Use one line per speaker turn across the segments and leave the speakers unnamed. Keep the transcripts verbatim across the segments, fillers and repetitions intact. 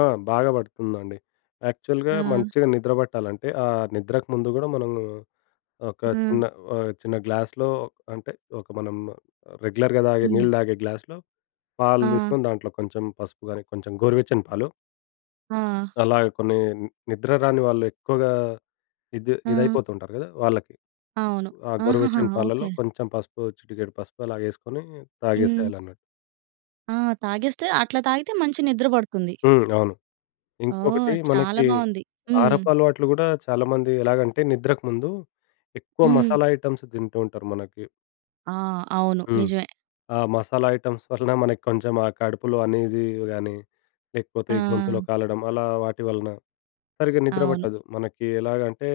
ఆ! బాగా పడుతుందండి. యాక్చువల్‌గా
ఆ!
మంచిగా నిద్ర పట్టాలంటే, ఆహ్, నిద్రకు ముందు కూడా మనము ఒక
ఆ!
చిన్న ఆహ్, చిన్న గ్లాస్‌లో అంటే, ఒక మనం రెగ్యులర్‌గా తాగే
హ్మ్.
నీళ్ళు తాగే గ్లాస్‌లో, పాలు
ఆ!
తీసుకొని దాంట్లో కొంచెం పసుపు కాని, కొంచెం గోరువెచ్చని పాలు.
ఆ!
అలాగా కొన్ని ని నిద్ర రాని వాళ్ళు ఎక్కువగా ఇది
ఆ!
ఇదైపోతుంటారు కదా వాళ్ళకి.
అవును.
ఆ!
ఆహహా!
గొరువెచ్చని పాలల్లో
ఓకే.
కొంచెం పసుపు, చిటికెడు పసుపు, అలాగేసుకొని
హ్మ్.
తాగేసేయాలన్నట్టు.
ఆ! తాగేస్తే అట్లా తాగితే మంచి నిద్ర పడుతుంది.
హ్మ్. అవును.
ఓహ్!
ఇంకొకటి,
చాలా
మనకి
బావుంది. హ్మ్.
కారపలవాట్లు కూడా చాలామంది ఎలాగంటే నిద్రకు ముందు, ఎక్కువ
హ్మ్.
మసాలా ఐటెమ్స్ తింటూ ఉంటారు మనకి.
ఆ! అవును.
హ్మ్.
నిజమే.
ఆ మసాలా ఐటెమ్స్ వలన మనకి కొంచెం ఆ కడుపులో అనీజీ గాని, లేకపోతే ఈ గొంతులో
ఆ!
కాలడం అలా, వాటి వలన సరిగ్గా నిద్ర
అవును.
పట్టదు. మనకి ఎలాగంటే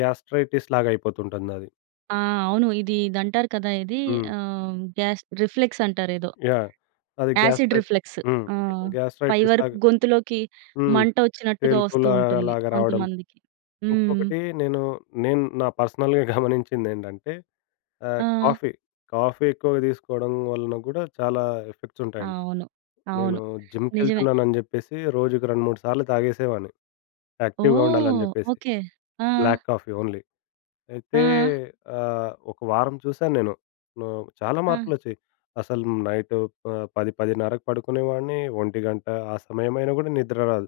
గ్యాస్ట్రైటిస్ లాగయిపోతుంటందది.
ఆ! అవును. ఇది ఇదంటారు కదా! ఇది
హ్మ్.
ఆహ్, గ్యాస్ రిఫ్లెక్స్ అంటారేదో.
యాహ్! అది
యాసిడ్
గ్యాస్ట్రైటిస్
రిఫ్లెక్స్.
హ్మ్.
ఆ!
గ్యా
పై
గ్యాస్ట్రైటిస్
వరకు
లాగా
గొంతులోకి
హ్మ్.
మంట వచ్చినట్టుగా వస్తూ
తేల్పులా
ఉంటుంది.
లాగా రావడం.
కొంతమందికి. హ్మ్.
ఇంకొకటి నేను, నేను నా పర్సనల్‌గా గమనించిందేందంటే, ఆహ్,
ఆ!
కాఫీ, కాఫీ ఎక్కువగా తీసుకోవడం వలన కూడా చాలా ఎఫెక్ట్స్ ఉంటాయండి.
అవును.
నేను
అవును. నిజమే.
జిమ్‌కెళ్తున్నానని చెప్పేసి రోజుకు రెండు, మూడు సార్లు తాగేసేవాడిని. యాక్టివ్‌గా ఉండాలని
ఓహ్!
చెప్పేసి.
ఓకే. ఆ!
Black coffee only. అయితే
ఆ!
ఆహ్ ఒక వారం చూశానేను. నా చాలా
ఆ!
మార్పులోచ్చాయి. అసలు నైటు ప పది పదిన్నరకు పడుకునేవాడిని, ఒంటిగంట ఆ సమయమైనా కూడా నిద్ర రాదు.